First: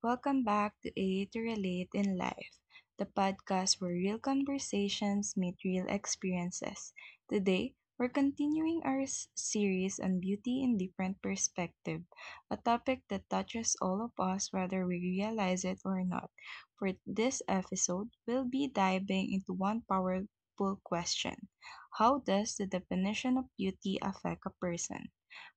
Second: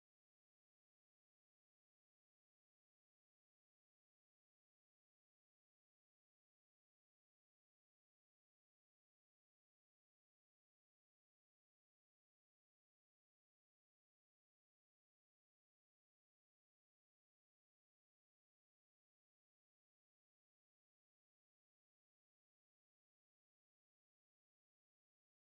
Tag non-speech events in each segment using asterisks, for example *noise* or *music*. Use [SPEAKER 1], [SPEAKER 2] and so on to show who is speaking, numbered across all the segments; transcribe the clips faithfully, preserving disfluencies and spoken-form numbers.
[SPEAKER 1] Welcome back to A to Relate in Life, the podcast where real conversations meet real experiences. Today, we're continuing our s- series on beauty in different perspective, a topic that touches all of us whether we realize it or not. For this episode, we'll be diving into one powerful question. How does the definition of beauty affect a person?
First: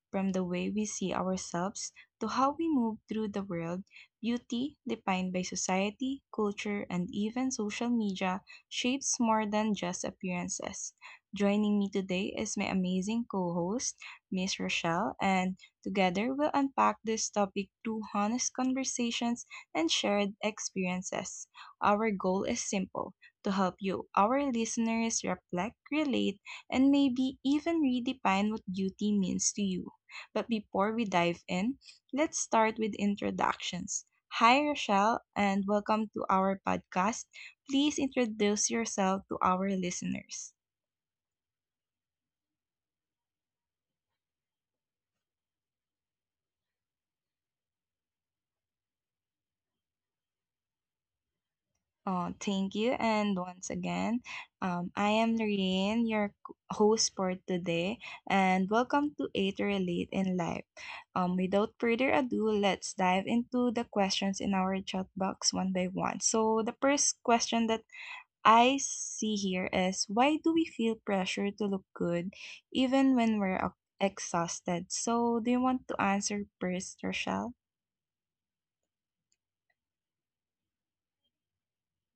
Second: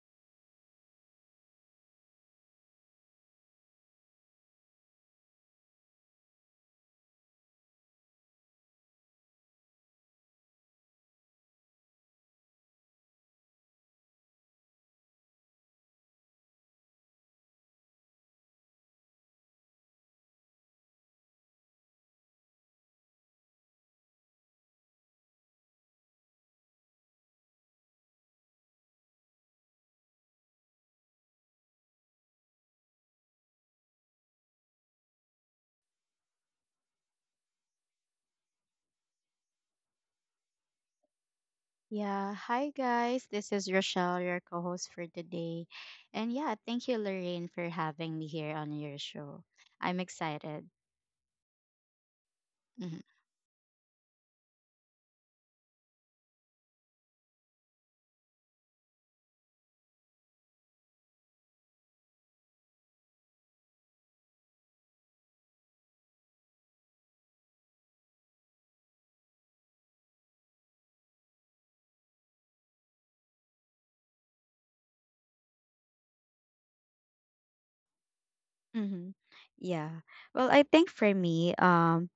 [SPEAKER 1] From the way we see ourselves to how we move through the world, beauty, defined by society, culture, and even social media, shapes more than just appearances. Joining me today is my amazing co host, Miss Rochelle, and together we'll unpack this topic through honest conversations and shared experiences. Our goal is simple to help you, our listeners, reflect, relate, and maybe even redefine what beauty means to you. But before we dive in, let's start with introductions. Hi, Rochelle, and welcome to our podcast. Please introduce yourself to our listeners.
[SPEAKER 2] Yeah, hi guys. This is Rochelle, your co-host for today. And yeah, thank you Lorraine for having me here on your show. I'm excited.
[SPEAKER 1] Oh, thank you.
[SPEAKER 2] hmm
[SPEAKER 1] And once again, um, I am Lorraine, your c- host for today, and welcome to A to Relate in Life. Um, without further ado, let's dive into the questions in our chat box one by one. So, the first question that I see here is why do we feel pressure to look good even when we're uh, exhausted? So, do you want to answer first, Rochelle?
[SPEAKER 2] hmm Yeah. Well, I think for me, um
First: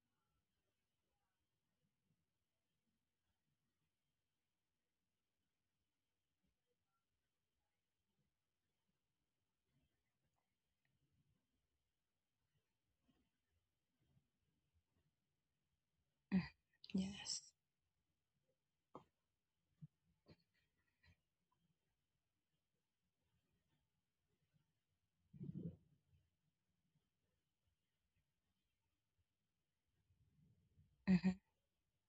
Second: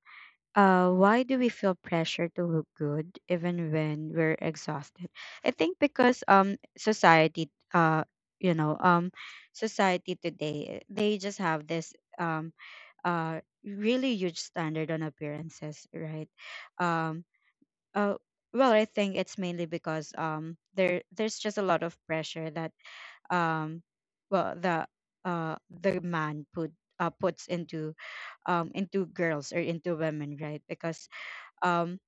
[SPEAKER 2] uh why do we feel pressure to look good even when we're exhausted? I think because um society uh you know, um society today, they just have this um uh really huge standard on appearances, right?
[SPEAKER 1] Mm,
[SPEAKER 2] Um
[SPEAKER 1] Yes.
[SPEAKER 2] Uh, well, I think it's mainly because um there there's just a lot of pressure that um well the uh the man put uh puts into um into girls or into women, right? Because
[SPEAKER 1] mhm,
[SPEAKER 2] um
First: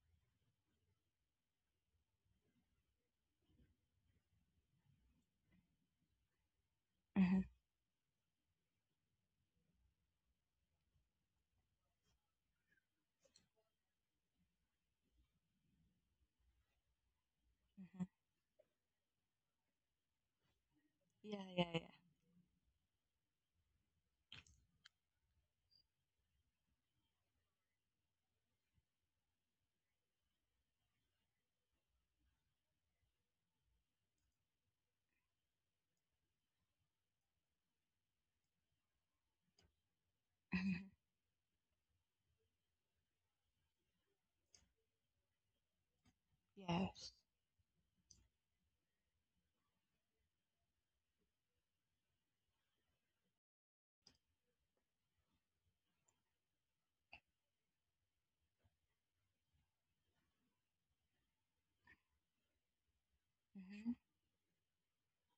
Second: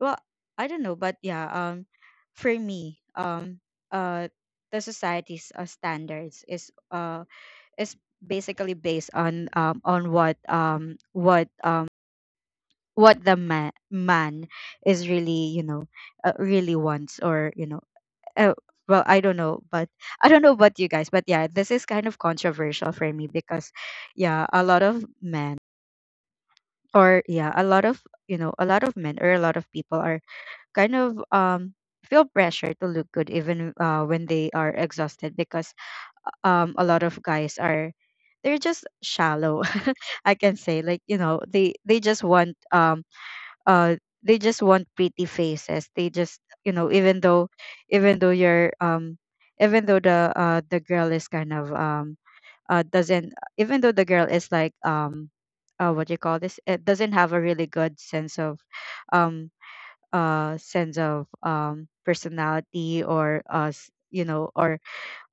[SPEAKER 2] well I don't know, but yeah um for me um uh the society's uh, standards is uh
[SPEAKER 1] mhm,
[SPEAKER 2] is basically based on um on what um what um what the man man is really you know uh, really wants or you know
[SPEAKER 1] mhm.
[SPEAKER 2] uh, well I don't know, but I don't know about you guys, but
[SPEAKER 1] Yeah,
[SPEAKER 2] yeah,
[SPEAKER 1] yeah,
[SPEAKER 2] this
[SPEAKER 1] yeah.
[SPEAKER 2] is kind of controversial for me because yeah, a lot of men, or yeah a lot of, you know, a lot of men or a lot of people are kind of um feel pressure to look good even uh, when they are exhausted because um a lot of guys are they're just shallow *laughs* I can say.
[SPEAKER 1] Mhm,
[SPEAKER 2] Like, you know, they they just want um uh they just want pretty faces. They just, you know,
[SPEAKER 1] Yes.
[SPEAKER 2] even though, even though you're um even though the uh the girl is kind of um uh doesn't even though the girl is like um uh what do you call this, it doesn't have a really good sense of um uh sense of um personality or uh s-
[SPEAKER 1] mhm,
[SPEAKER 2] you know, or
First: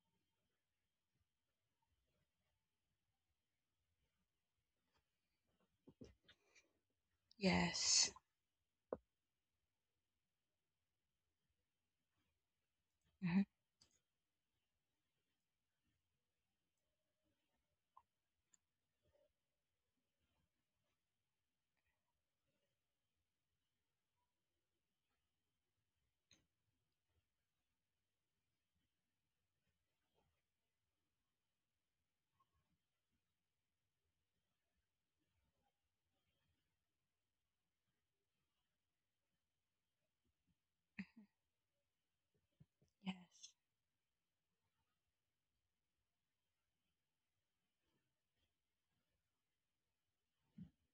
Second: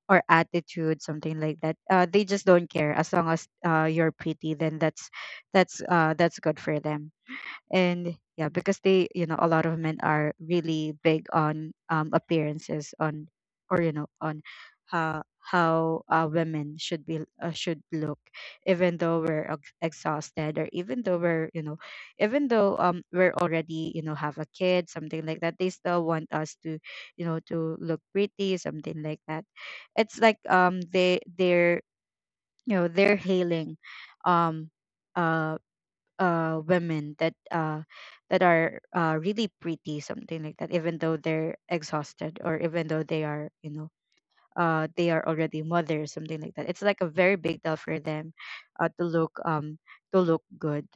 [SPEAKER 2] or attitude, something like that. Uh they just don't care. As long as uh you're pretty, then that's that's uh that's good for them.
[SPEAKER 1] Yes.
[SPEAKER 2] And yeah, because they, you know, a lot of men are really big on um appearances on,
[SPEAKER 1] mhm.
[SPEAKER 2] or you know, on how, how uh, women should be uh, should look, even though we're ex- exhausted, or even though we're, you know, even though um we're already, you know, have a kid, something like that. They still want us to, you know, to look pretty, something like that. It's like um they they're you know, they're hailing um uh uh women that uh that are uh really pretty, something like that. Even though they're exhausted, or even though they are,
[SPEAKER 1] Yes.
[SPEAKER 2] you know, uh they are already mothers, something like that. It's like a very big deal for them uh to look um to look good.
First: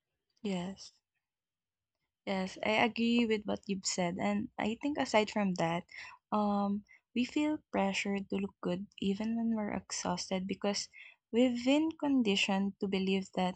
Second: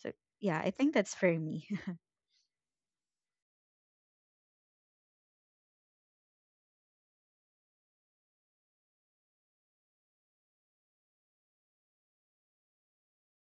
[SPEAKER 2] So yeah, I think
[SPEAKER 1] Yes.
[SPEAKER 2] that's for me. *laughs*
[SPEAKER 1] Yes, I agree with what you've said. And I think aside from that, um, we feel pressured to look good even when we're exhausted because we've been conditioned to believe that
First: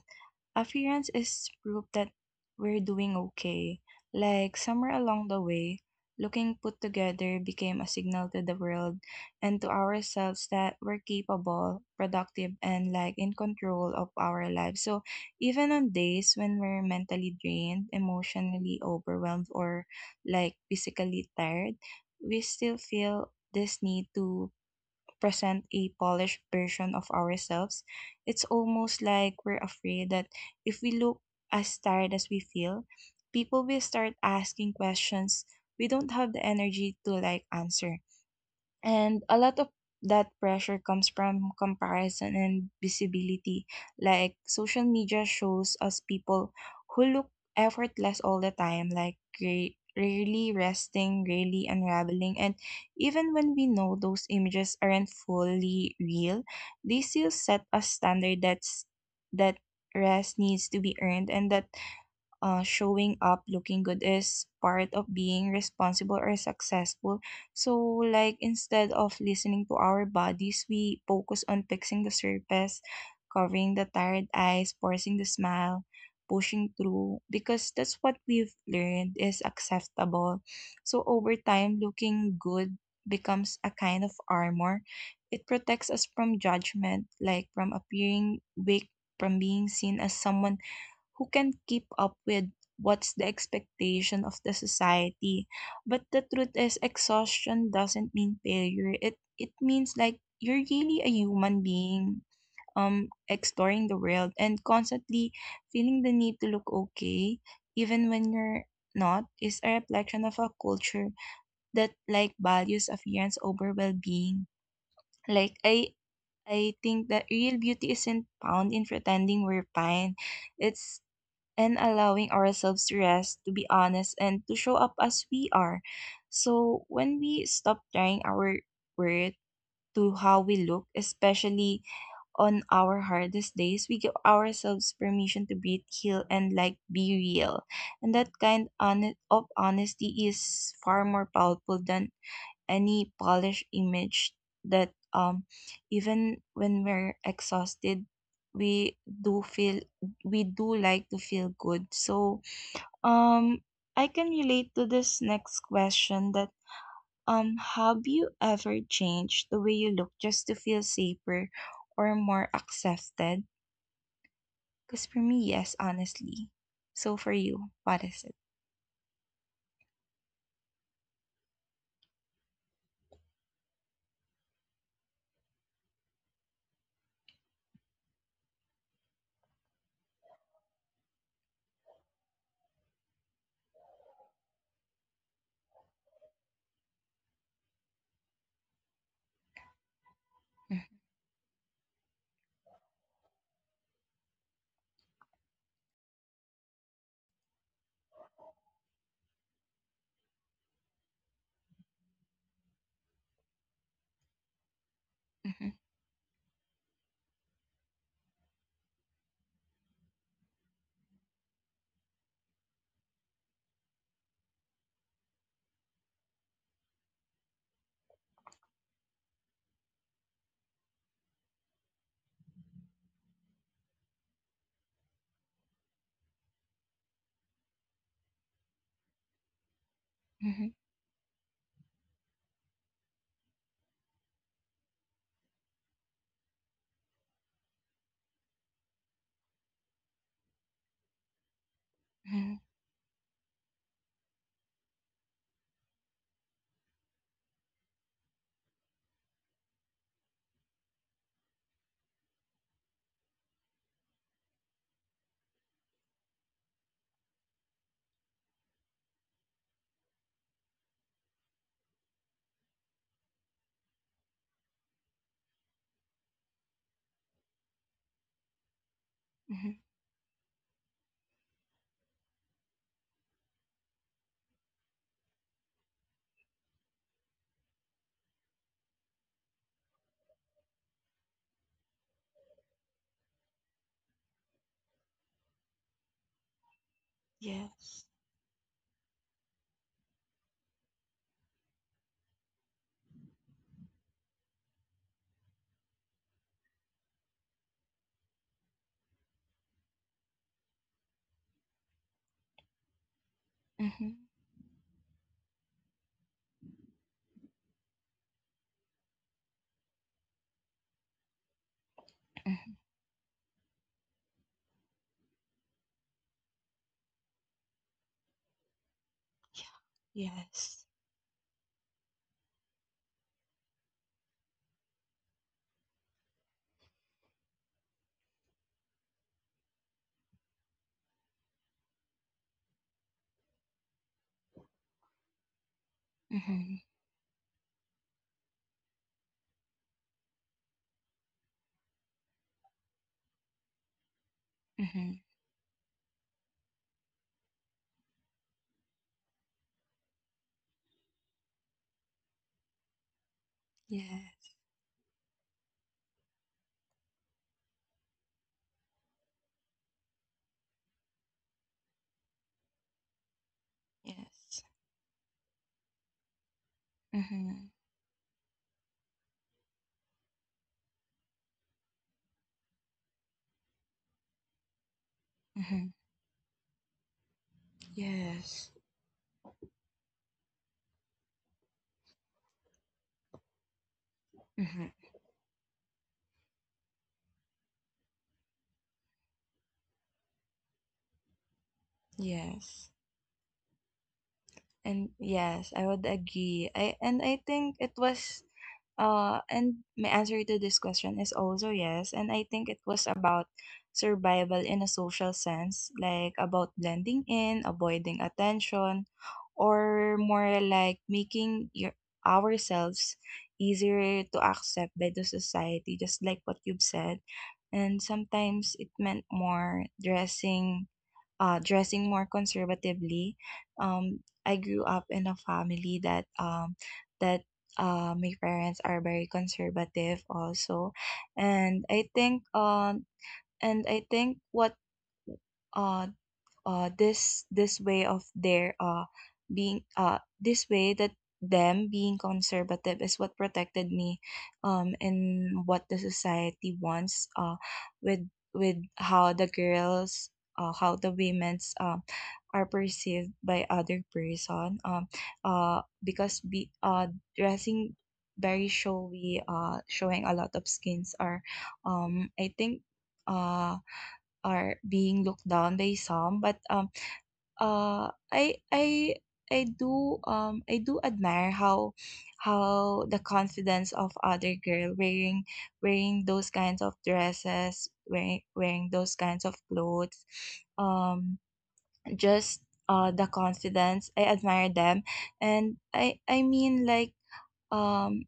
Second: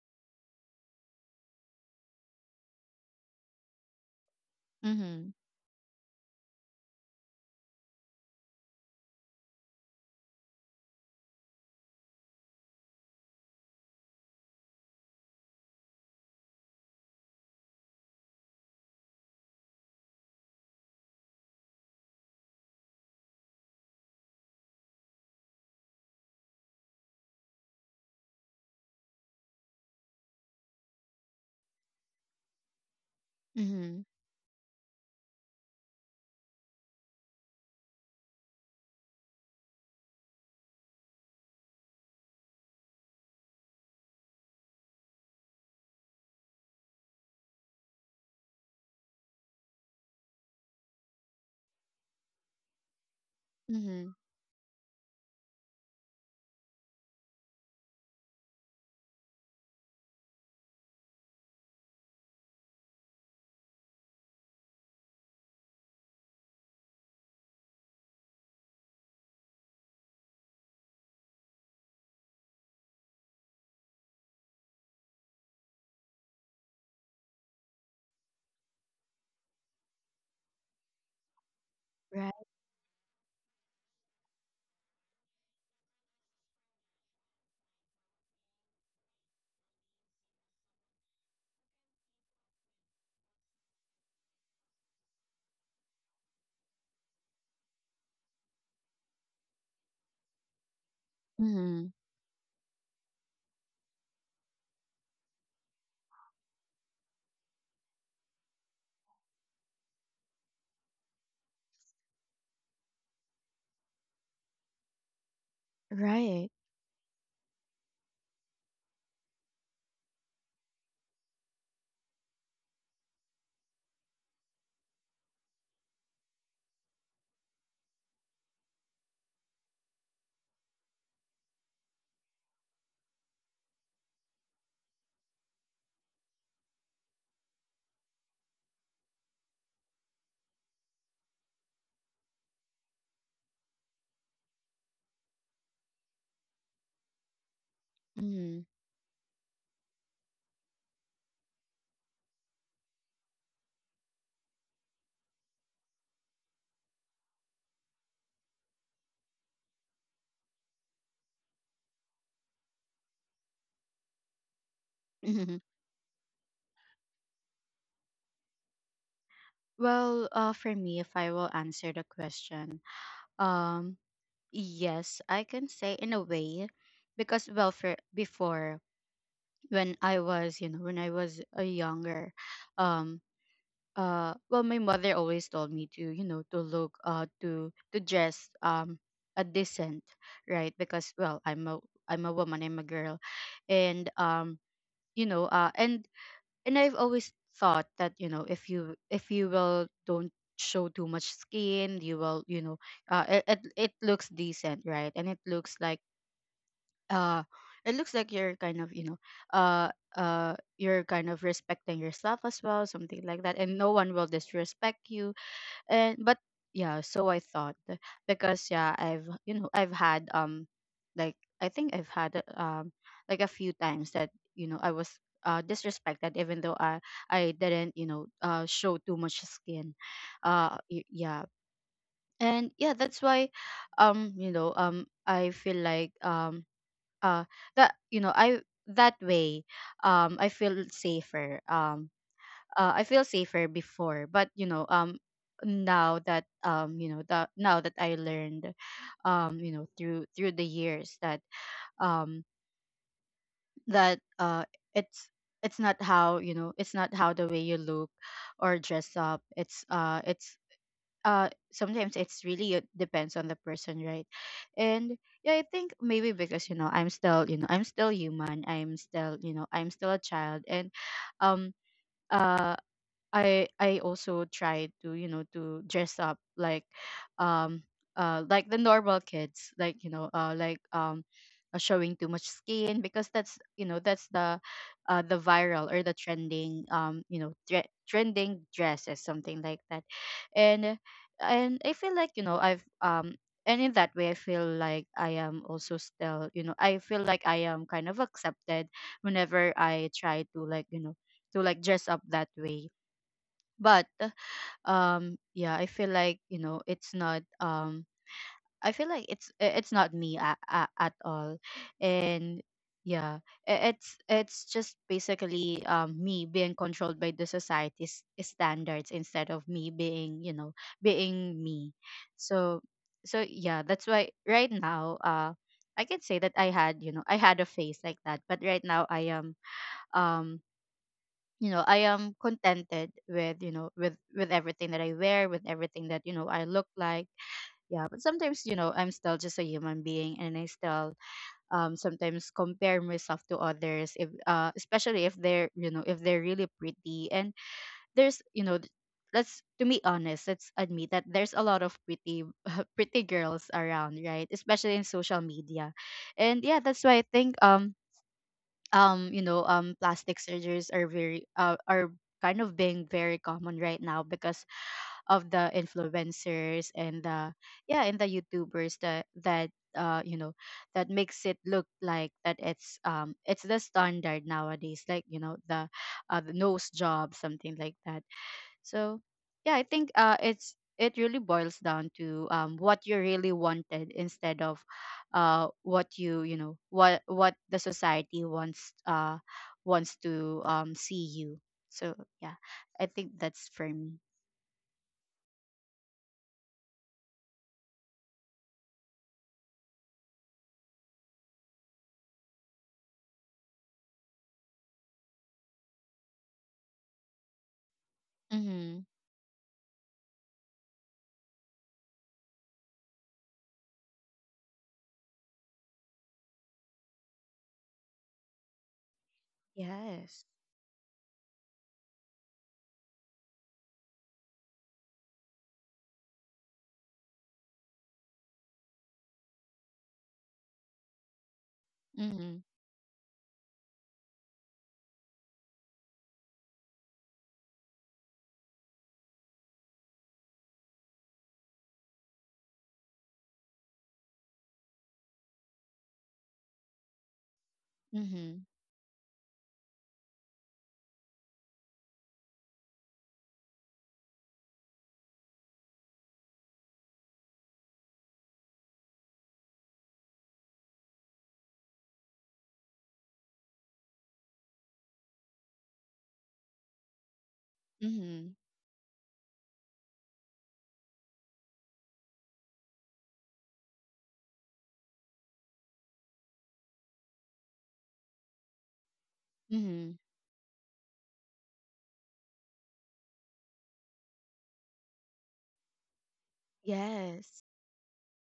[SPEAKER 1] appearance is proof that we're doing okay. Like somewhere along
[SPEAKER 2] Mm-hmm.
[SPEAKER 1] the way, looking put together became a signal to the world and to ourselves that we're capable, productive, and like in control of our lives. So even on days when we're mentally drained, emotionally overwhelmed, or like physically tired, we still feel this need to present a polished version of ourselves. It's almost like we're afraid that if we look as tired as we feel, people will
[SPEAKER 2] Mm-hmm.
[SPEAKER 1] start asking questions we don't have the energy to like answer, and a lot of that pressure comes from comparison and visibility. Like social media shows us people who look effortless all the time, like ra- rarely resting, rarely unraveling. And even when we know
[SPEAKER 2] Mm-hmm.
[SPEAKER 1] those images aren't fully real, they still set a standard that's that rest needs to be earned and that uh, showing up looking good is part of being responsible or successful. So, like, instead of listening to our bodies, we focus on fixing the surface, covering the tired eyes, forcing the smile, pushing through, because that's what we've learned is acceptable. So, over time,
[SPEAKER 2] Right.
[SPEAKER 1] looking good becomes a kind of armor. It protects us from judgment, like from appearing weak, from being seen as someone who can keep up with what's the expectation of the society. But the truth is exhaustion doesn't mean failure. It it means like you're really a human
[SPEAKER 2] Mm-hmm.
[SPEAKER 1] being um exploring the world and constantly feeling the need to look okay even when you're not is a reflection of a culture that like values appearance over well-being, like i
[SPEAKER 2] Right.
[SPEAKER 1] i think that real beauty isn't found in pretending we're fine, it's and allowing ourselves to rest, to be honest, and to show up as we are. So when we stop trying our worth to how we look, especially on our hardest days, we give ourselves permission to breathe, heal, and like be real. And that kind hone- of honesty is far more powerful than any polished image that um even when we're exhausted
[SPEAKER 2] Mm-hmm.
[SPEAKER 1] we do feel, we do like to feel good. So um I can relate to this next question that um have you ever changed the way you look just to feel safer or more accepted? Because for me,
[SPEAKER 2] Mm-hmm.
[SPEAKER 1] yes, honestly. So for you, what is it?
[SPEAKER 2] Well, uh, for me, if I will answer the question, um, yes, I can say in a way because well, for before, when I was, you know, when I was a younger, um uh well, my mother always told me to, you know, to look uh to to dress um a decent, right? Because well, I'm a I'm a woman, I'm a girl. And um you know, uh and and I've always thought that, you know, if you, if you will, don't show too much skin, you will, you know, uh, it, it it looks decent, right? And it looks
[SPEAKER 1] Mhm,
[SPEAKER 2] like uh it looks like you're kind of, you know, uh uh you're kind of respecting yourself as well, something like that, and no one will disrespect you. And but yeah, so I thought, because yeah, I've, you know, I've had um like I think I've had uh, um like a few times that, you know, I was uh disrespected even though i i didn't, you know, uh show too much skin.
[SPEAKER 1] mhm,
[SPEAKER 2] Uh
[SPEAKER 1] mhm,
[SPEAKER 2] y- yeah. And yeah, that's why um you know, um I feel like um uh that, you know, I, that way, um I feel safer, um
[SPEAKER 1] mhm,
[SPEAKER 2] uh, I feel safer before. But you know, um now that, um you know, that, now that I learned, um you know, through, through the years that um that uh it's it's not how, you know, it's not how, the way you look or dress up, it's uh it's uh sometimes it's really, uh, depends on the person, right? And yeah, I think maybe because, you know, I'm still, you know, I'm still human, I'm still, you know,
[SPEAKER 1] mhm.
[SPEAKER 2] I'm still a child. And um uh I I also try to, you know, to dress up like, um uh like the normal kids, like, you know, uh like um uh, showing too much skin, because that's, you know, that's the uh the viral or the trending, um you know, tre-
[SPEAKER 1] Yes.
[SPEAKER 2] trending dresses, something like that. and and I feel like, you know, I've um and in that way, I feel like I am also still, you know, I feel like I am kind of accepted whenever I try to, like, you know, to, like, dress up that way. But
[SPEAKER 1] Mhm,
[SPEAKER 2] um yeah, I feel like, you know, it's not um I feel like it's i- it's not me at, at all. And
[SPEAKER 1] mhm.
[SPEAKER 2] yeah, i- it's it's just basically um me being controlled by the society's standards instead of me being, you know,
[SPEAKER 1] Yes.
[SPEAKER 2] being me. So, so yeah, that's why right now uh I can say that I had, you know, I had a face like that. But right now, I am, um you know, I am contented with, you know, with with everything that I wear, with everything that, you know, I look
[SPEAKER 1] Mhm.
[SPEAKER 2] like. Yeah, but sometimes, you know, I'm still just a human being, and I still, um sometimes compare myself to others, if uh especially
[SPEAKER 1] Mhm.
[SPEAKER 2] if they're, you know, if they're really pretty. And there's, you know, th- let's, to be honest, let's admit that there's a lot of pretty *laughs* pretty girls around,
[SPEAKER 1] Yeah.
[SPEAKER 2] right, especially in social media. And yeah, that's why I think um um you know, um plastic surgeries are very uh, are kind of being very common right now, because
[SPEAKER 1] Yes.
[SPEAKER 2] of the influencers and the,
[SPEAKER 1] Mhm.
[SPEAKER 2] yeah, and the YouTubers, that, that uh you know, that makes it look like that it's, um it's the standard nowadays, like, you know, the
[SPEAKER 1] Mhm.
[SPEAKER 2] uh, the nose job, something like that.
[SPEAKER 1] Yes.
[SPEAKER 2] So yeah, I think, uh, it's it really boils down to, um, what you really wanted, instead of,
[SPEAKER 1] Mhm.
[SPEAKER 2] uh, what you you know, what what the society wants uh, wants to, um, see you. So yeah,
[SPEAKER 1] Yes.
[SPEAKER 2] I think that's for me.
[SPEAKER 1] And yes, I would agree. I and I think it was Uh, and my answer to this question is also yes. And I think it was about survival in a social sense, like about blending in, avoiding
[SPEAKER 2] Mm-hmm.
[SPEAKER 1] attention, or more like making your ourselves easier to accept by the society, just like what you've said. And sometimes it meant more
[SPEAKER 2] Yes.
[SPEAKER 1] dressing uh, dressing more conservatively. Um, I grew up in a family that um, that uh, my parents are very conservative also, and I think
[SPEAKER 2] Mm-hmm.
[SPEAKER 1] um, and I think what uh, uh, this this way of their uh, being uh, this way that them being conservative is what protected me um in what the society wants uh with
[SPEAKER 2] Mm-hmm.
[SPEAKER 1] with how the girls uh, how the women's uh, are perceived by other person um uh because be uh dressing very showy, uh showing a lot of skins are um I think uh are being looked down by some. But um uh
[SPEAKER 2] Mm-hmm.
[SPEAKER 1] i i i do um I do admire how how the confidence of other girl wearing wearing those kinds of dresses, wearing wearing those kinds of
[SPEAKER 2] Mm-hmm.
[SPEAKER 1] clothes, um just uh the confidence, I admire them. And i i mean like
[SPEAKER 2] Yes.
[SPEAKER 1] um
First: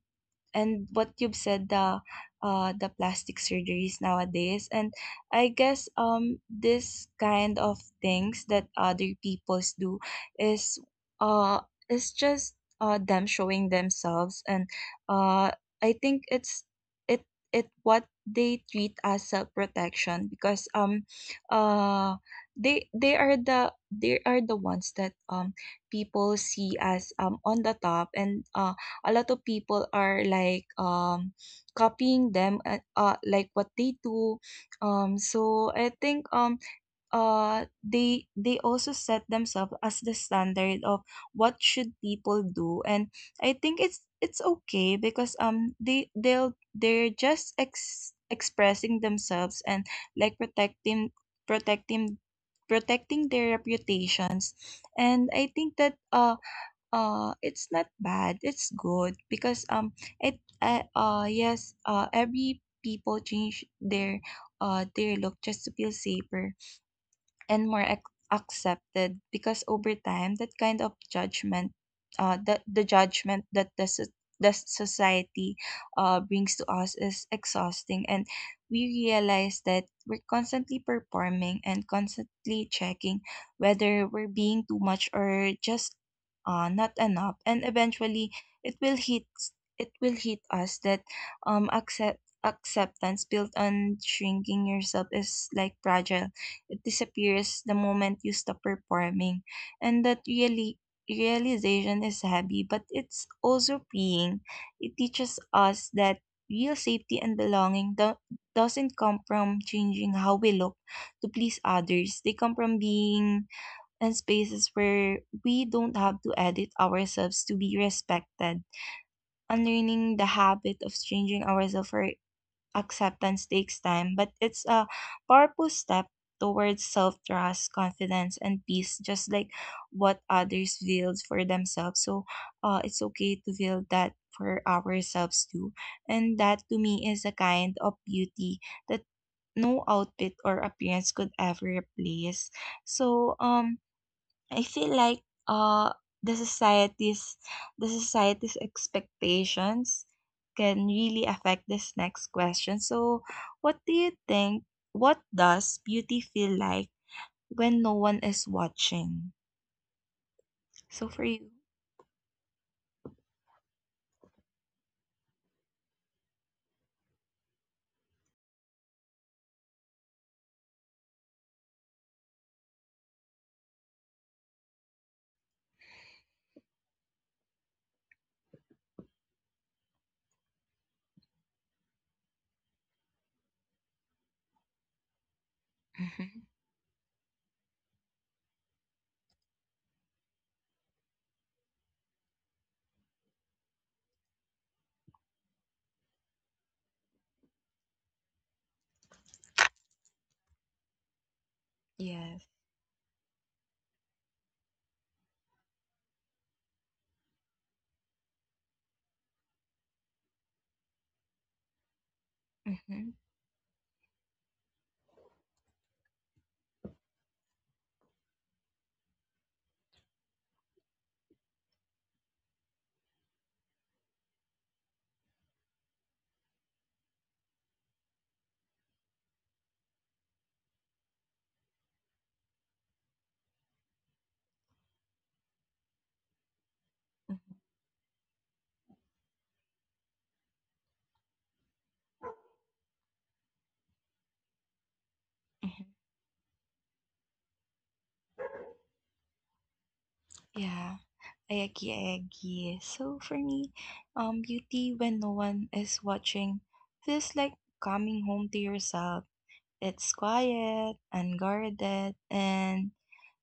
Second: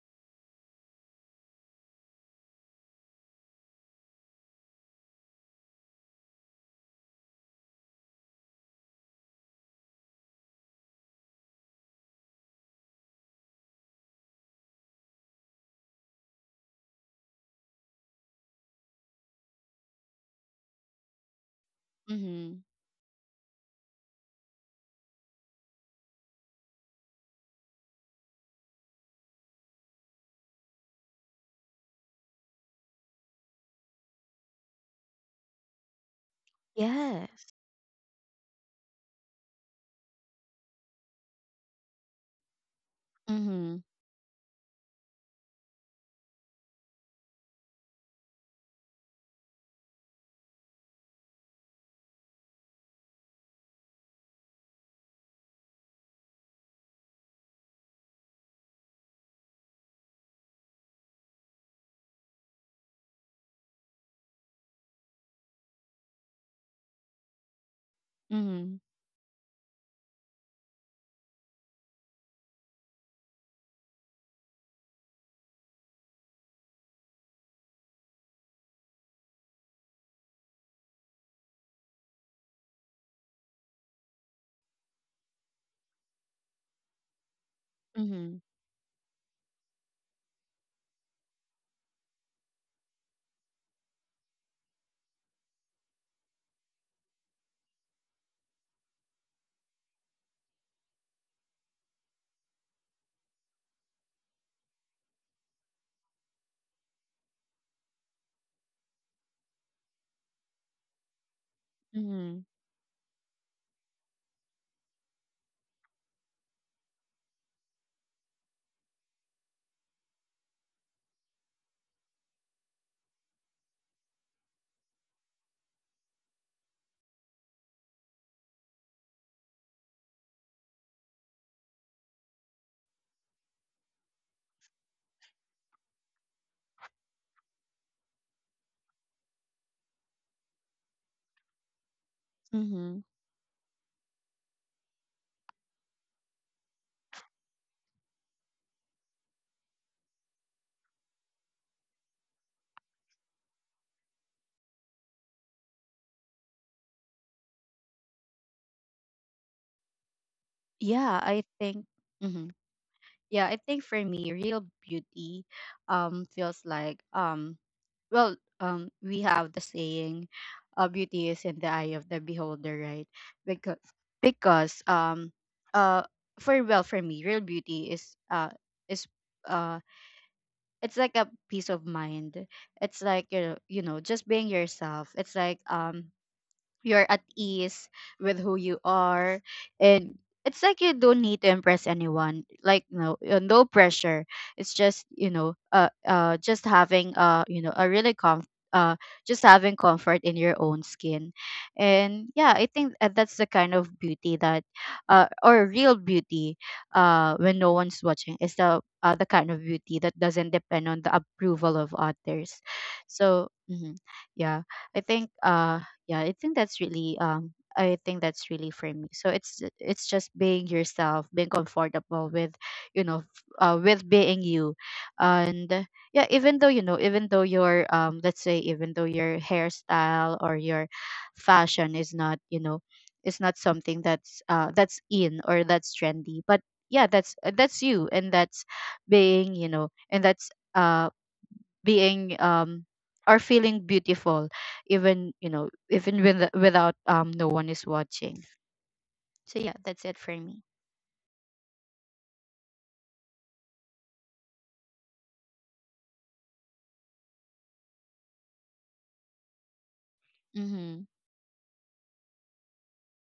[SPEAKER 1] and what you've said, the uh, the plastic surgeries nowadays, and I guess um this kind of things that other peoples do is uh is just uh them showing themselves, and uh I think it's it it what they treat as self-protection because um uh
[SPEAKER 2] Mm-hmm.
[SPEAKER 1] they they are the they are the ones that um people see as um on the top. And uh a lot of people are like um copying them, uh, uh like what they do. Um so I think um
[SPEAKER 2] Yes.
[SPEAKER 1] uh they they also set themselves as the standard of what should people do. And I think
[SPEAKER 2] Mm-hmm.
[SPEAKER 1] it's it's okay because um they they'll they're just ex- expressing themselves and like protecting protecting protecting their reputations. And I think that uh uh it's not bad, it's good because um it uh, uh yes, uh every people change their uh their look just to feel safer and more ac-
[SPEAKER 2] Mm-hmm.
[SPEAKER 1] accepted because over time that kind of judgment, uh the, the judgment that the, so- the society uh brings to us is exhausting, and we realize that we're constantly performing and constantly checking whether we're being too much or just uh not enough. And eventually
[SPEAKER 2] Mm-hmm.
[SPEAKER 1] it will hit it will hit us that um accept acceptance built on shrinking yourself is like fragile, it disappears the moment you stop performing. And that really realization is heavy, but it's also freeing. It teaches us that real safety and belonging do- doesn't come from changing how we look to please others. They
[SPEAKER 2] Mm-hmm.
[SPEAKER 1] come from being in spaces where we don't have to edit ourselves to be respected. Unlearning the habit of changing ourselves for acceptance takes time, but it's a powerful step towards self trust, confidence, and peace, just like what others build for themselves. So uh, it's okay to build that for ourselves too. And that to me is a kind of beauty that no outfit or appearance could ever replace.
[SPEAKER 2] Mm-hmm.
[SPEAKER 1] So, um, I feel like uh the society's the society's expectations can really affect this next question. So, what do you think? What does beauty feel like when no one is watching? So
[SPEAKER 2] Yeah,
[SPEAKER 1] for
[SPEAKER 2] I
[SPEAKER 1] you.
[SPEAKER 2] think. Mm-hmm. Yeah, I think for me real beauty um feels like, um well, um we have the saying, uh, beauty is in the eye of the beholder, right? because because um uh for well, for me, real beauty is uh is uh it's like a peace of mind. It's like, you know, you know, just being yourself. It's like, um
[SPEAKER 1] hmm
[SPEAKER 2] you're at ease with who you are. And it's like you don't need to impress anyone, like no, uh, no pressure. It's just, you know, uh, uh just having uh you know, a really comf- uh just having comfort in your own skin. And
[SPEAKER 1] Yes.
[SPEAKER 2] yeah, I think, uh, that's the kind of beauty that uh or real beauty uh when no one's watching is the uh, the kind of beauty that doesn't depend on the approval of others.
[SPEAKER 1] hmm
[SPEAKER 2] So, mhm, yeah, I think uh yeah, I think that's really um I think that's really for me. So it's it's just being yourself, being comfortable with, you know, f- uh, with being you. And uh, yeah, even though, you know, even though your um let's say, even though your hairstyle or your fashion is not, you know, is not something that's uh that's in, or that's trendy, but yeah, that's
[SPEAKER 1] Mhm,
[SPEAKER 2] that's you, and that's being, you know, and that's uh being um or feeling beautiful, even, you know,
[SPEAKER 1] mhm.
[SPEAKER 2] even with, without, um no one is watching. So yeah, that's it for me.
[SPEAKER 1] Yeah. I agree, I agree. So for me, um, beauty when no one is watching feels like coming home to yourself. It's quiet,
[SPEAKER 2] Mhm.
[SPEAKER 1] unguarded, and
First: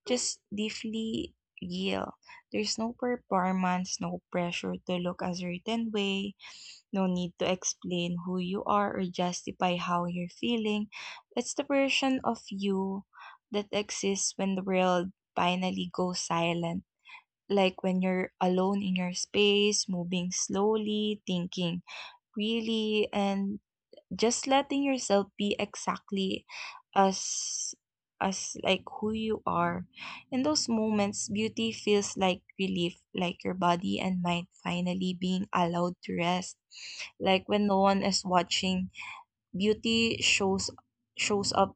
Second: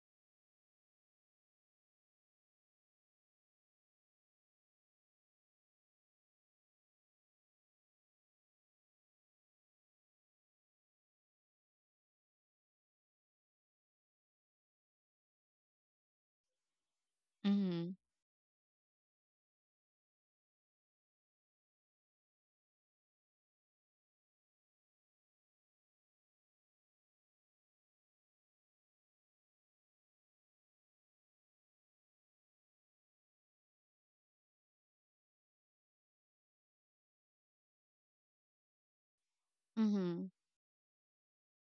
[SPEAKER 1] just deeply real. There's no performance, no pressure to look a certain way, no need to explain who you are or justify how you're feeling. It's the version of you that exists when the world finally goes silent, like
[SPEAKER 2] Mhm.
[SPEAKER 1] when you're alone in your space, moving slowly, thinking really, and just letting yourself be exactly as as like who you are. In those moments, beauty feels like relief, like your body and mind finally being allowed to rest. Like when no one is watching, beauty
[SPEAKER 2] Mhm.
[SPEAKER 1] shows shows up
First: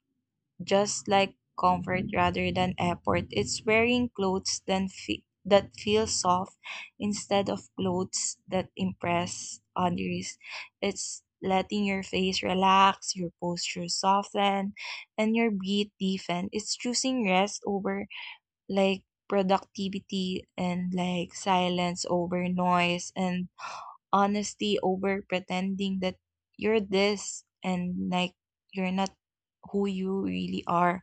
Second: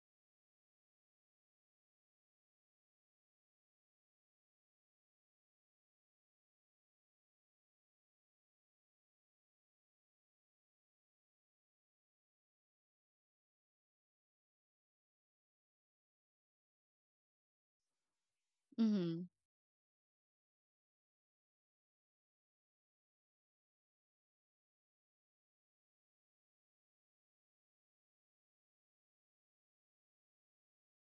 [SPEAKER 1] just like comfort rather than effort. It's wearing clothes then fe- that feel soft instead of clothes that impress others. It's letting your face relax, your posture soften, and your breath deepen. It's choosing rest over like
[SPEAKER 2] Mhm.
[SPEAKER 1] productivity, and like silence over noise, and honesty over pretending that you're this and like you're not who you really are.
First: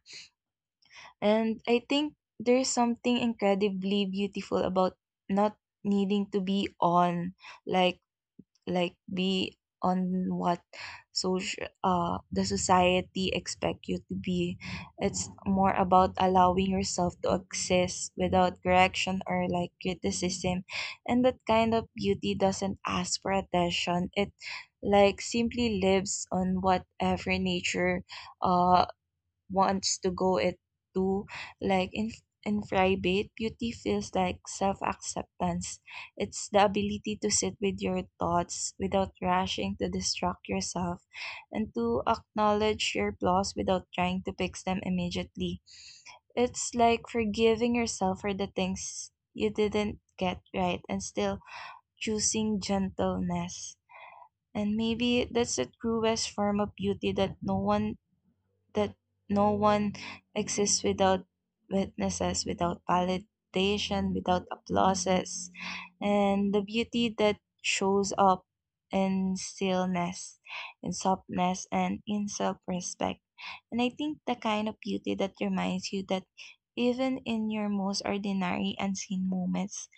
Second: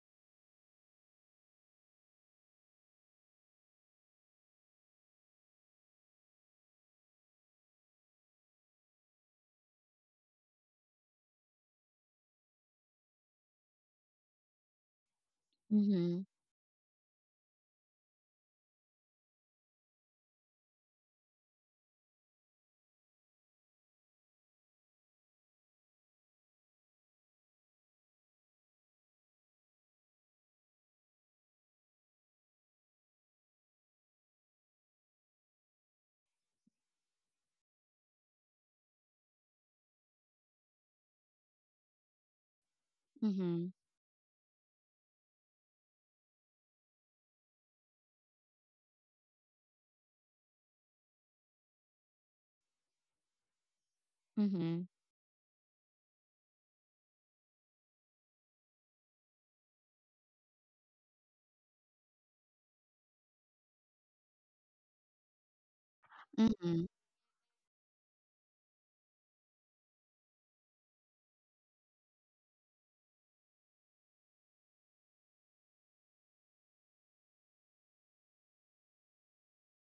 [SPEAKER 1] And I think there's something incredibly beautiful about not needing to be on, like like be on what social uh the society expect you to be. It's more about
[SPEAKER 2] Mhm.
[SPEAKER 1] allowing yourself to exist without correction or like criticism. And that kind of beauty doesn't ask for attention. It like simply lives on whatever nature uh wants to go it too. Like in in private, beauty feels like self-acceptance. It's the ability to sit with your thoughts without rushing to distract yourself and to acknowledge your flaws
[SPEAKER 2] Mhm.
[SPEAKER 1] without trying to fix them immediately. It's like forgiving yourself for the things you didn't get right and still choosing gentleness. And
[SPEAKER 2] Mhm.
[SPEAKER 1] maybe that's the truest form of beauty that no one that no one exists without witnesses, without validation, without applauses, and the
[SPEAKER 2] Mhm.
[SPEAKER 1] beauty that shows up in stillness, in softness, and in self respect. And I think the kind of beauty that reminds you that even in your most ordinary unseen moments,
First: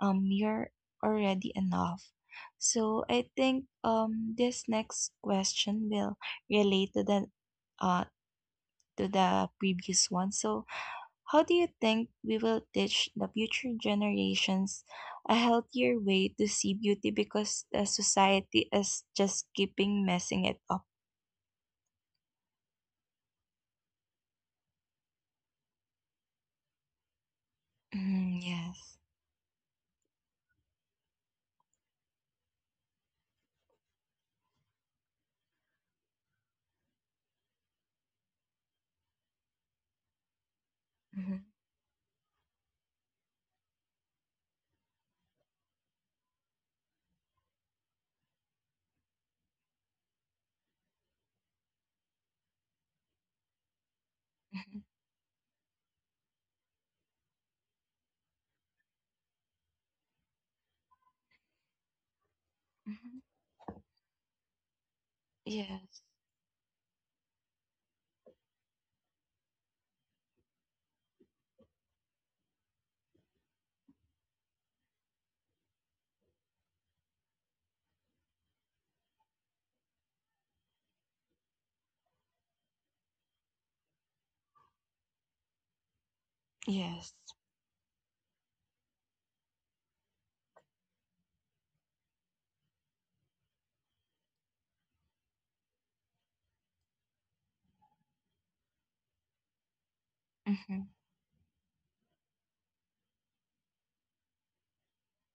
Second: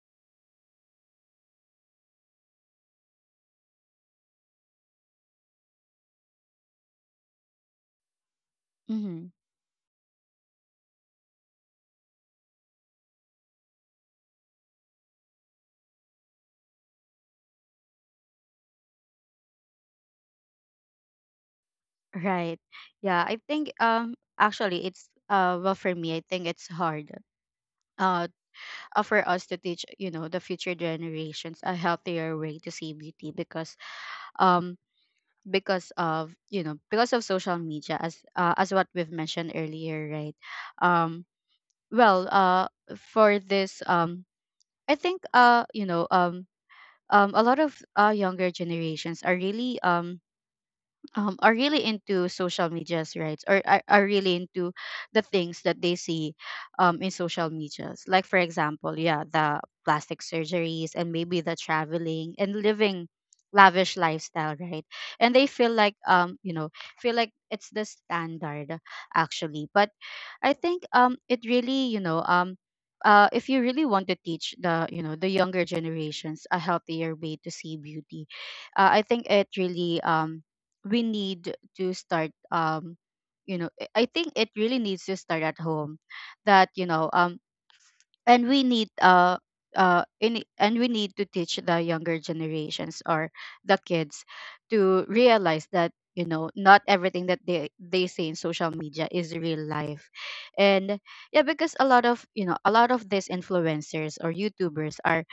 [SPEAKER 1] um, you're already enough. So I think um this next question will relate to the uh to
[SPEAKER 2] Mhm.
[SPEAKER 1] the previous one. So, how do you think we will teach the future generations a healthier way to see beauty because the society is just keeping messing it up?
[SPEAKER 2] Right. Yeah, I think, um actually, it's uh well, for me, I think it's hard uh
[SPEAKER 1] Mm, yes.
[SPEAKER 2] uh, for us to teach, you know, the future generations a healthier way to see beauty because um because of, you know, because of social media, as uh, as what we've mentioned earlier, right? um
[SPEAKER 1] Mhm,
[SPEAKER 2] well uh for this, um I think, uh you know, um um a lot of uh younger generations are really um um, are really into social medias, right? Or are, are really into
[SPEAKER 1] mhm,
[SPEAKER 2] the things that they see, um, in social medias. Like, for example, yeah, the plastic surgeries and maybe the traveling and living
[SPEAKER 1] mhm.
[SPEAKER 2] lavish lifestyle, right? And they feel like,
[SPEAKER 1] Yes.
[SPEAKER 2] um, you know, feel like it's the standard actually. But I think um it really, you know, um uh if you really want to teach the, you know, the younger generations a healthier way to see beauty, uh, I think it really um we need to start um you know, I I think it really needs to start at home that, you know,
[SPEAKER 1] Yes.
[SPEAKER 2] um and we need uh uh in, and we need to teach the younger generations or the kids to realize that you know not everything that they they say in social media is real life.
[SPEAKER 1] Mm-hmm.
[SPEAKER 2] And yeah, because a lot of you know a lot of these influencers or youtubers are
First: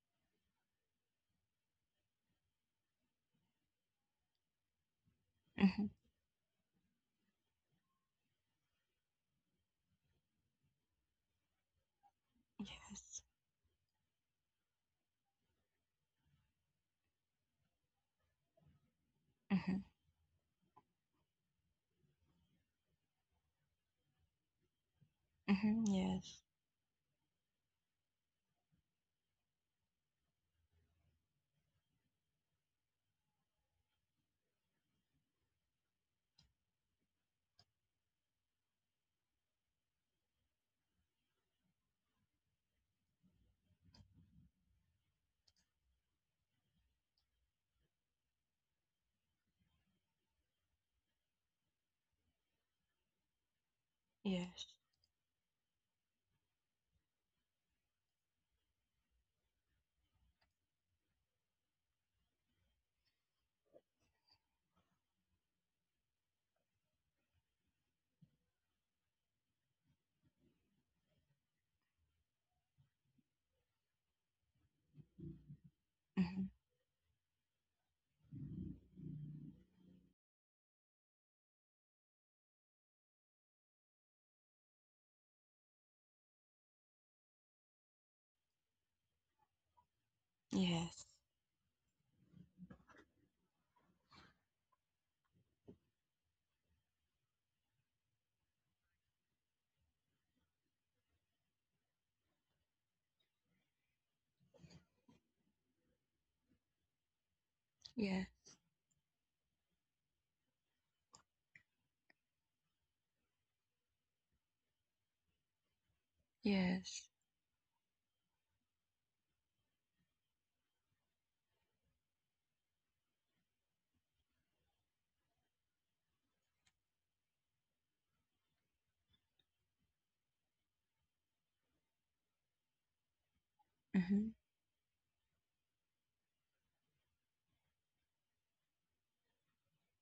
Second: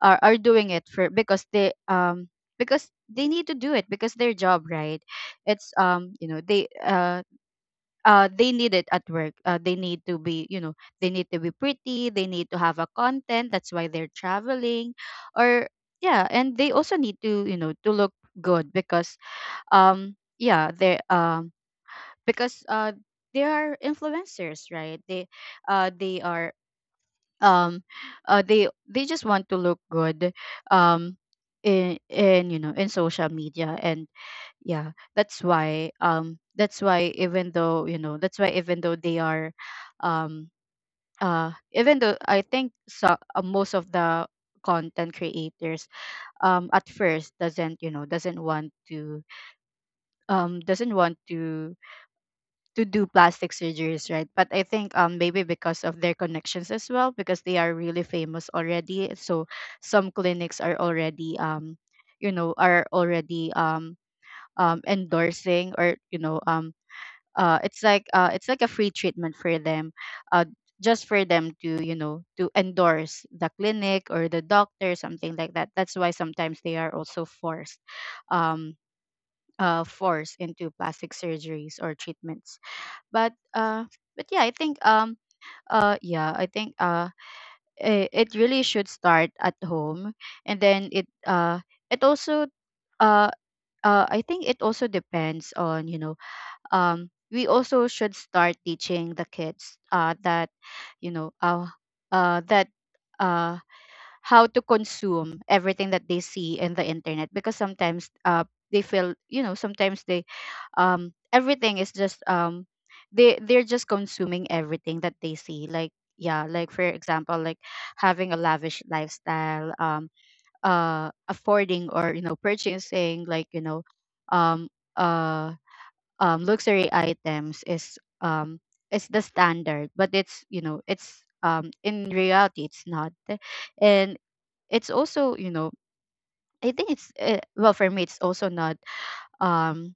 [SPEAKER 2] are, are doing it for because they um because they need to do it because their job, right? it's
[SPEAKER 1] Mm-hmm.
[SPEAKER 2] um you know they uh uh, They need it at work. Uh, they need to be, you know, they need to be pretty. They need to have a
[SPEAKER 1] Yes.
[SPEAKER 2] content. That's why they're traveling, or yeah, and they also need to, you know, to look good because,
[SPEAKER 1] Mm-hmm.
[SPEAKER 2] um, yeah, they um because uh they are influencers, right? They,
[SPEAKER 1] Mm-hmm.
[SPEAKER 2] uh, they
[SPEAKER 1] Yes.
[SPEAKER 2] are um, uh, they they just want to look good, um, in in you know in social media. And yeah, that's why um that's why even though you know that's why even though they are um uh even though, I think so, uh, most of the content creators um at first doesn't you know doesn't want to, um doesn't want to to do plastic surgeries, right? But
[SPEAKER 1] Yes.
[SPEAKER 2] I think um maybe because of their connections as well, because they are really famous already. So some clinics are already um you know are already um um endorsing, or you know um uh it's like uh it's like a free treatment for them, uh just for them to, you know, to endorse the clinic or the doctor, something like that. That's why
[SPEAKER 1] Mm-hmm.
[SPEAKER 2] sometimes they are also forced um uh forced into plastic surgeries or treatments. But uh but yeah, I think um uh yeah, I think uh it, it really should start at home. and then
[SPEAKER 1] Yes.
[SPEAKER 2] it uh it also uh uh, I think it also depends on, you know um, we also should start teaching the kids uh, that you know uh, uh, that uh, how to consume everything that they see in the internet. Because sometimes
[SPEAKER 1] Yeah.
[SPEAKER 2] uh, they feel you know sometimes they um, everything is just um, they they're just consuming everything that they see, like yeah, like for
[SPEAKER 1] Yes.
[SPEAKER 2] example, like having a lavish lifestyle, um uh affording or, you know, purchasing, like, you know um uh um, luxury items is um, is the standard, but it's you know it's um, in reality it's not. And
[SPEAKER 1] Mm-hmm.
[SPEAKER 2] it's also, you know, I think it's uh, well, for me, it's also not um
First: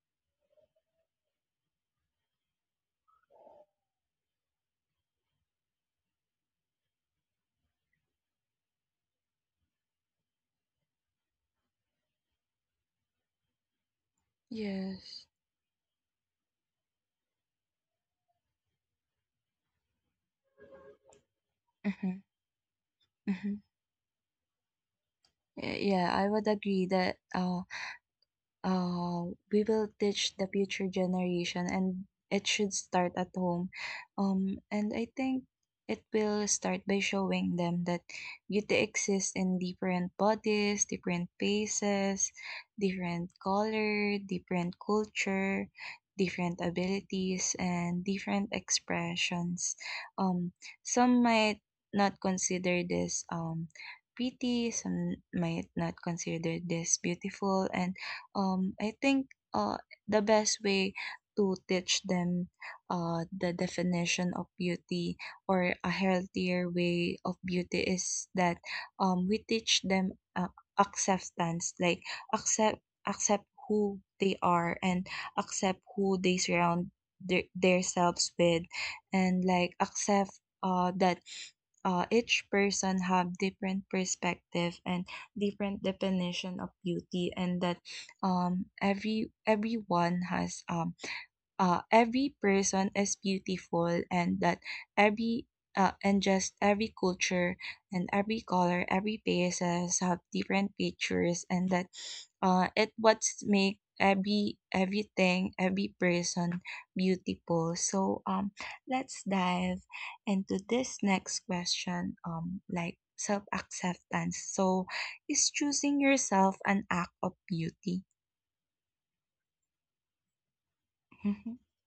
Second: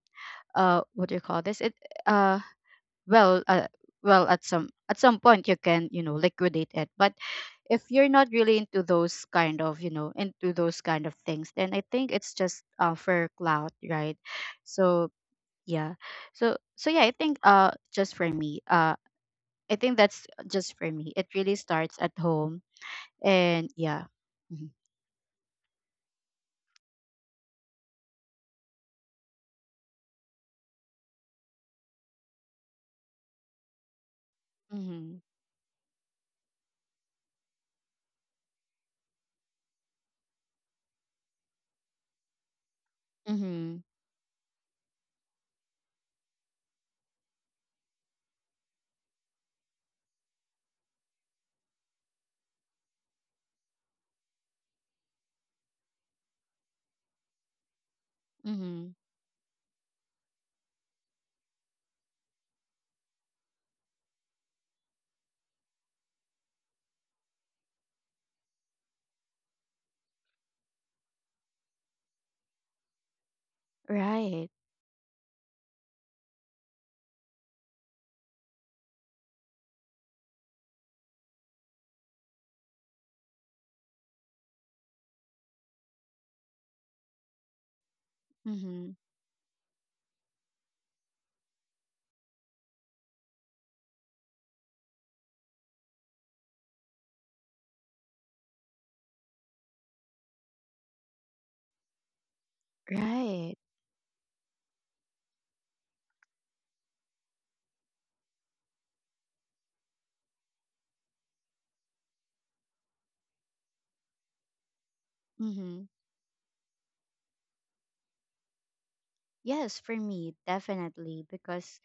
[SPEAKER 2] uh what do you call this? It uh well uh, Well, at some at some point you can, you know, liquidate it. But if you're not really into those kind of, you know into those kind of things, then I think it's just, uh, for clout, right? So
[SPEAKER 1] Yes.
[SPEAKER 2] yeah, so so yeah, I think, uh just for me, uh I think that's just for me, it really starts at
[SPEAKER 1] Mm-hmm.
[SPEAKER 2] home.
[SPEAKER 1] Mm-hmm.
[SPEAKER 2] And yeah. Mm-hmm.
[SPEAKER 1] Yeah, I would agree that uh uh, we will teach the future generation and it should start at home, um, and I
[SPEAKER 2] Mm-hmm.
[SPEAKER 1] think it will start by showing them that beauty exists in different bodies, different faces, different
[SPEAKER 2] Mm-hmm.
[SPEAKER 1] color, different culture, different abilities, and different expressions. um, some might not consider this um, pretty, some might not consider this beautiful, and um, I
[SPEAKER 2] Hmm.
[SPEAKER 1] think uh, the best way to teach them uh, the definition of beauty or a healthier way of beauty is that um, we teach them uh, acceptance, like accept accept who they
[SPEAKER 2] Right.
[SPEAKER 1] are, and accept who they surround their, themselves with, and like accept uh, that uh, each person have different perspective and different definition of beauty, and that um
[SPEAKER 2] Mm-hmm.
[SPEAKER 1] every everyone has um uh, every person is beautiful, and that every uh, and just every culture and every color, every places have different pictures, and that uh, it what's
[SPEAKER 2] Right.
[SPEAKER 1] make every everything every person beautiful. So um let's dive into this next question, um like self acceptance. So is
[SPEAKER 2] Mm-hmm.
[SPEAKER 1] choosing yourself an act of beauty?
[SPEAKER 2] Yes, for me, definitely.
[SPEAKER 1] Mhm,
[SPEAKER 2] Because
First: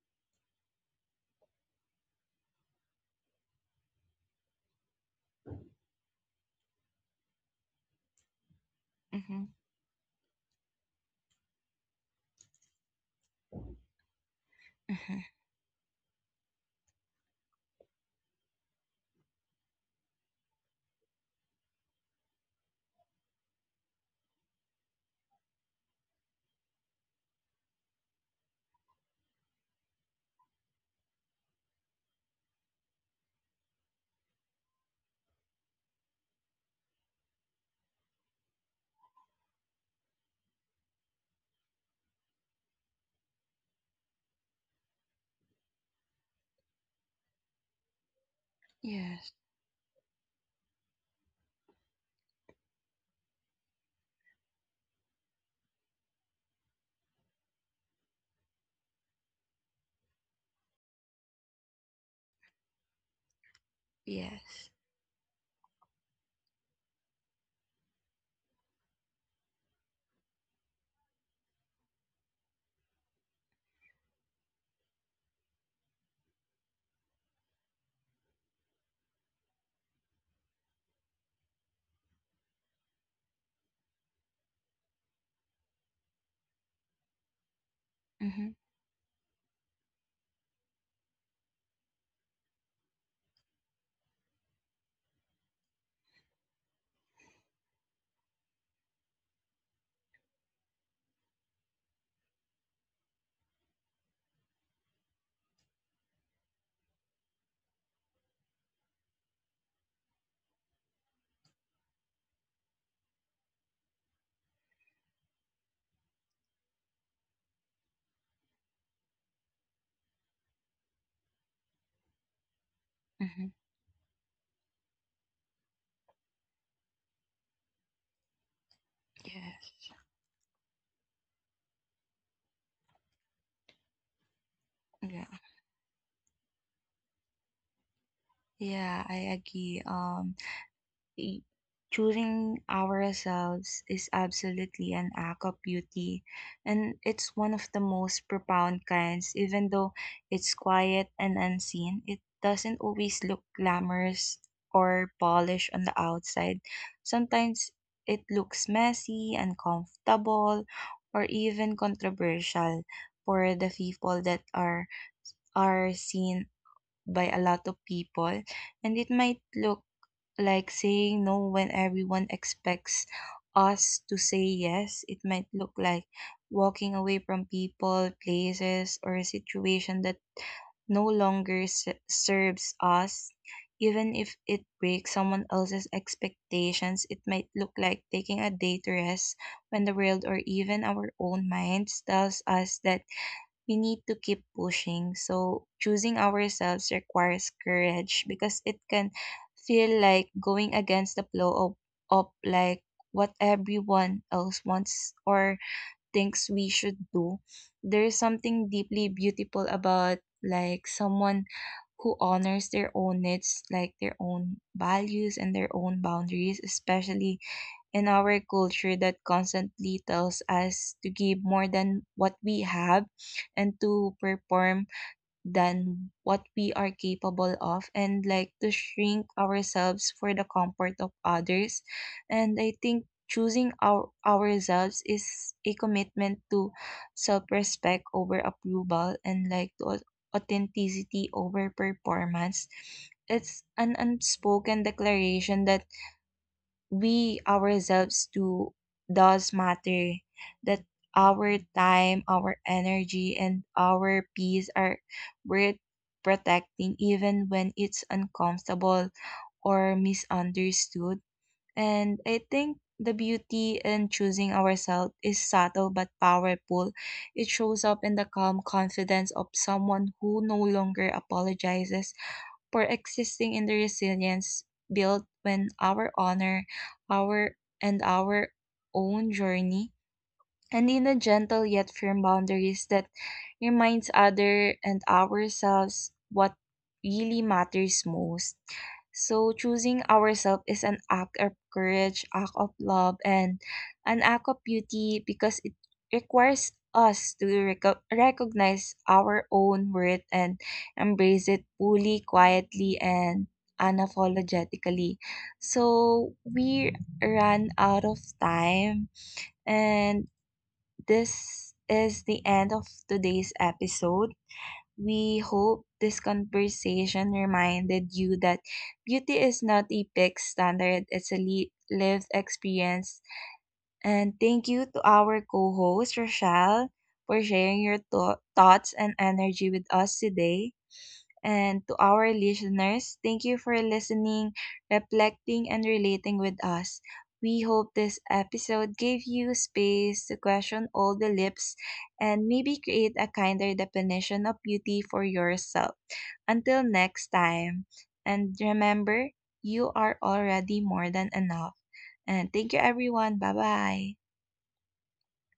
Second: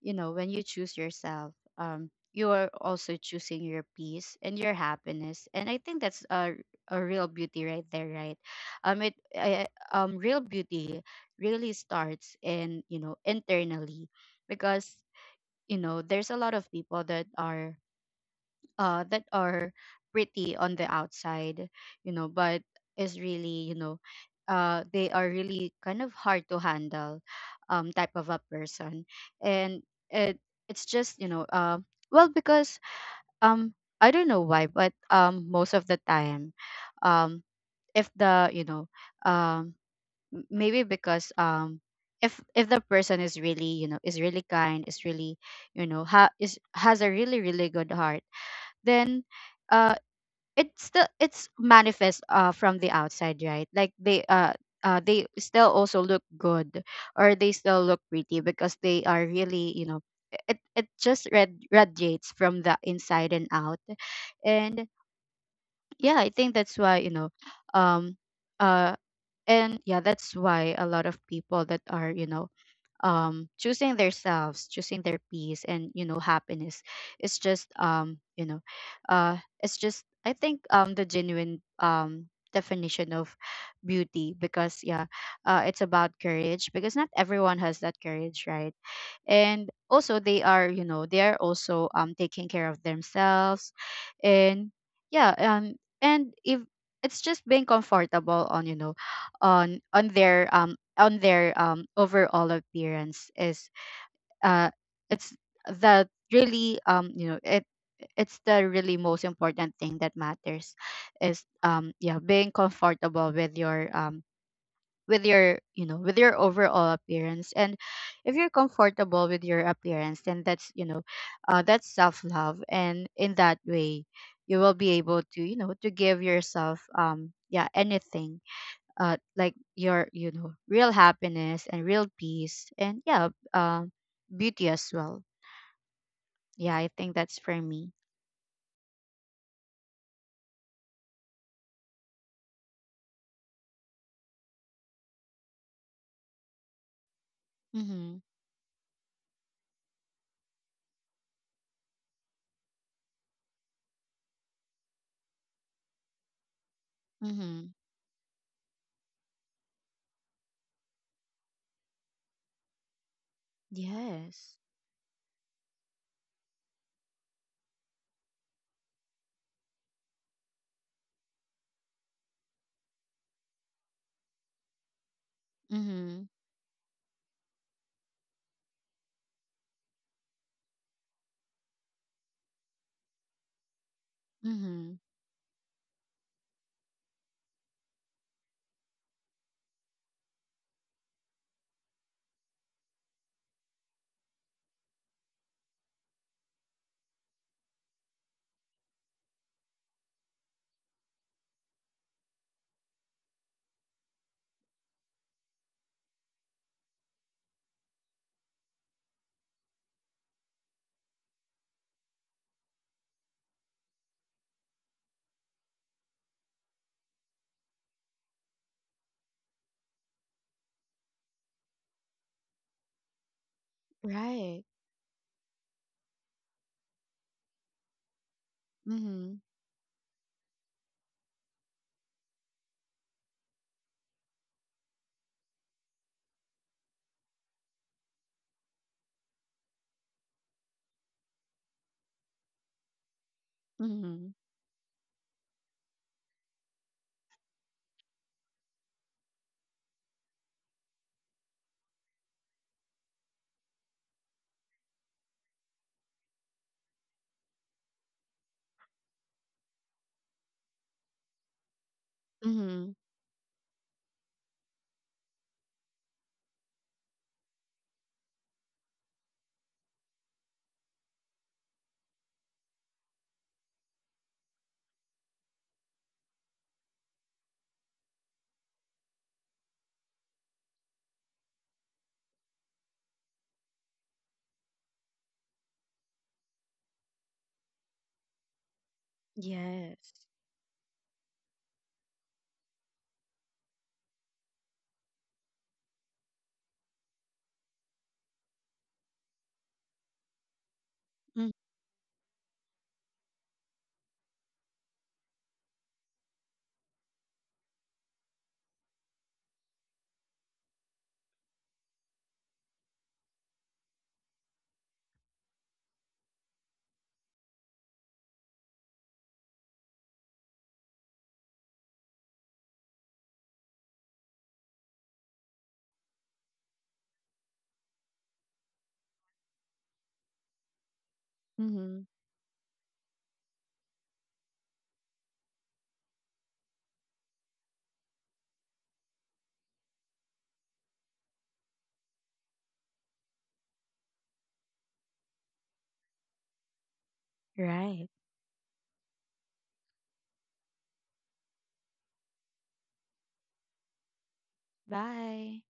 [SPEAKER 2] you know, when you choose yourself, um you are also choosing your peace and your happiness, and I think that's a a real beauty right there, right? um it
[SPEAKER 1] mhm,
[SPEAKER 2] uh, um Real beauty really starts in, you know, internally, because
[SPEAKER 1] mhm.
[SPEAKER 2] you know, there's a lot of people that are uh that are pretty on the outside, you know, but is really, you know, uh they are really kind of hard to handle, um type of a person. And it it's just, you know, uh well because um I don't know why, but um most of the time, um if the, you know, um m- maybe because um if if the person is really, you know, is really kind, is really, you know ha- is has a really, really good heart, then,
[SPEAKER 1] Yes,
[SPEAKER 2] uh, it's still, it's manifest uh from the outside, right? Like they uh uh, they still also look good, or they still look pretty, because they are really, you know, it it just red radiates from the inside and out.
[SPEAKER 1] yes.
[SPEAKER 2] And yeah, I think that's why, you know, um uh and yeah, that's why a lot of people that are, you know, um choosing themselves, choosing their peace and, you know, happiness, it's just, um you know uh it's just, I think, um the genuine um definition of beauty. Because yeah, uh, it's about courage, because not everyone has that courage,
[SPEAKER 1] Mm-hmm.
[SPEAKER 2] right? And also they are, you know, they are also um taking care of themselves. And yeah, um and if it's just being comfortable on, you know, on on their um on their um overall appearance is, uh it's the really, um you know it, it's the really most important thing that matters is, um yeah, being comfortable with your, um with your, you know, with your overall appearance. And if you're comfortable with your appearance, then that's, you know, uh, that's self love, and in
[SPEAKER 1] Mm-hmm.
[SPEAKER 2] that way you will be able to, you know, to give yourself, um yeah, anything, uh like
[SPEAKER 1] Yes.
[SPEAKER 2] your, you know, real happiness and real peace, and yeah, um beauty as well.
[SPEAKER 1] Yeah.
[SPEAKER 2] Yeah, I think that's for me.
[SPEAKER 1] Yeah, I agree. Um, y- Choosing ourselves is absolutely an act of beauty, and it's one of the
[SPEAKER 2] Mhm.
[SPEAKER 1] most profound kinds. Even though it's quiet and unseen, it doesn't always look glamorous or polished on the outside.
[SPEAKER 2] Mhm.
[SPEAKER 1] Sometimes it looks messy, uncomfortable, or even controversial for the people that
[SPEAKER 2] Yes.
[SPEAKER 1] are are seen by a lot of people, and it might look like saying no when everyone expects us to say yes. It might look like
[SPEAKER 2] Mhm.
[SPEAKER 1] walking away from people, places, or a situation that no longer s- serves us. Even if it
[SPEAKER 2] Mhm.
[SPEAKER 1] breaks someone else's expectations, it might look like taking a day to rest when the world or even our own minds tells us that we need to keep pushing. So choosing ourselves requires courage because it can feel like going against the flow of, of like what everyone else wants or thinks we should do. There is something deeply beautiful about like someone who honors their own needs, like their own values and their own boundaries, especially in our culture that constantly tells us to give more than what we have and to
[SPEAKER 2] Right.
[SPEAKER 1] perform than what we are capable of, and like to shrink
[SPEAKER 2] Mhm.
[SPEAKER 1] ourselves for the comfort of others. And I think choosing our ourselves is a commitment to self-respect over approval, and like to au- authenticity over performance. It's an
[SPEAKER 2] Mhm.
[SPEAKER 1] unspoken declaration that we ourselves do does matter, that our time, our energy, and our peace are worth protecting even when it's uncomfortable or misunderstood. And I think
[SPEAKER 2] Mhm.
[SPEAKER 1] the beauty in choosing ourselves is subtle but powerful. It shows up in the calm confidence of someone who no longer apologizes for existing, in the resilience built when our honor, our, and our own journey, and in a gentle yet firm boundaries that reminds other and ourselves what really matters most. So choosing
[SPEAKER 2] Yes.
[SPEAKER 1] ourselves is an act of courage, act of love, and an act of beauty because it requires us to reco- recognize our own worth and embrace it fully, quietly, and unapologetically. So we ran out of time, and this is the end of today's episode. We hope this conversation reminded you that beauty is not a fixed standard, it's a li- lived experience. And thank you to our co host, Rochelle, for sharing your tho- thoughts and energy with us today. And
[SPEAKER 2] Mm-hmm.
[SPEAKER 1] to our listeners, thank you for listening, reflecting, and relating with us. We hope this episode gave you space to question all the lips and maybe create a kinder definition of beauty for yourself. Until next time,
[SPEAKER 2] Right.
[SPEAKER 1] and remember, you are already more than enough. And thank you, everyone. Bye bye.
[SPEAKER 2] Bye.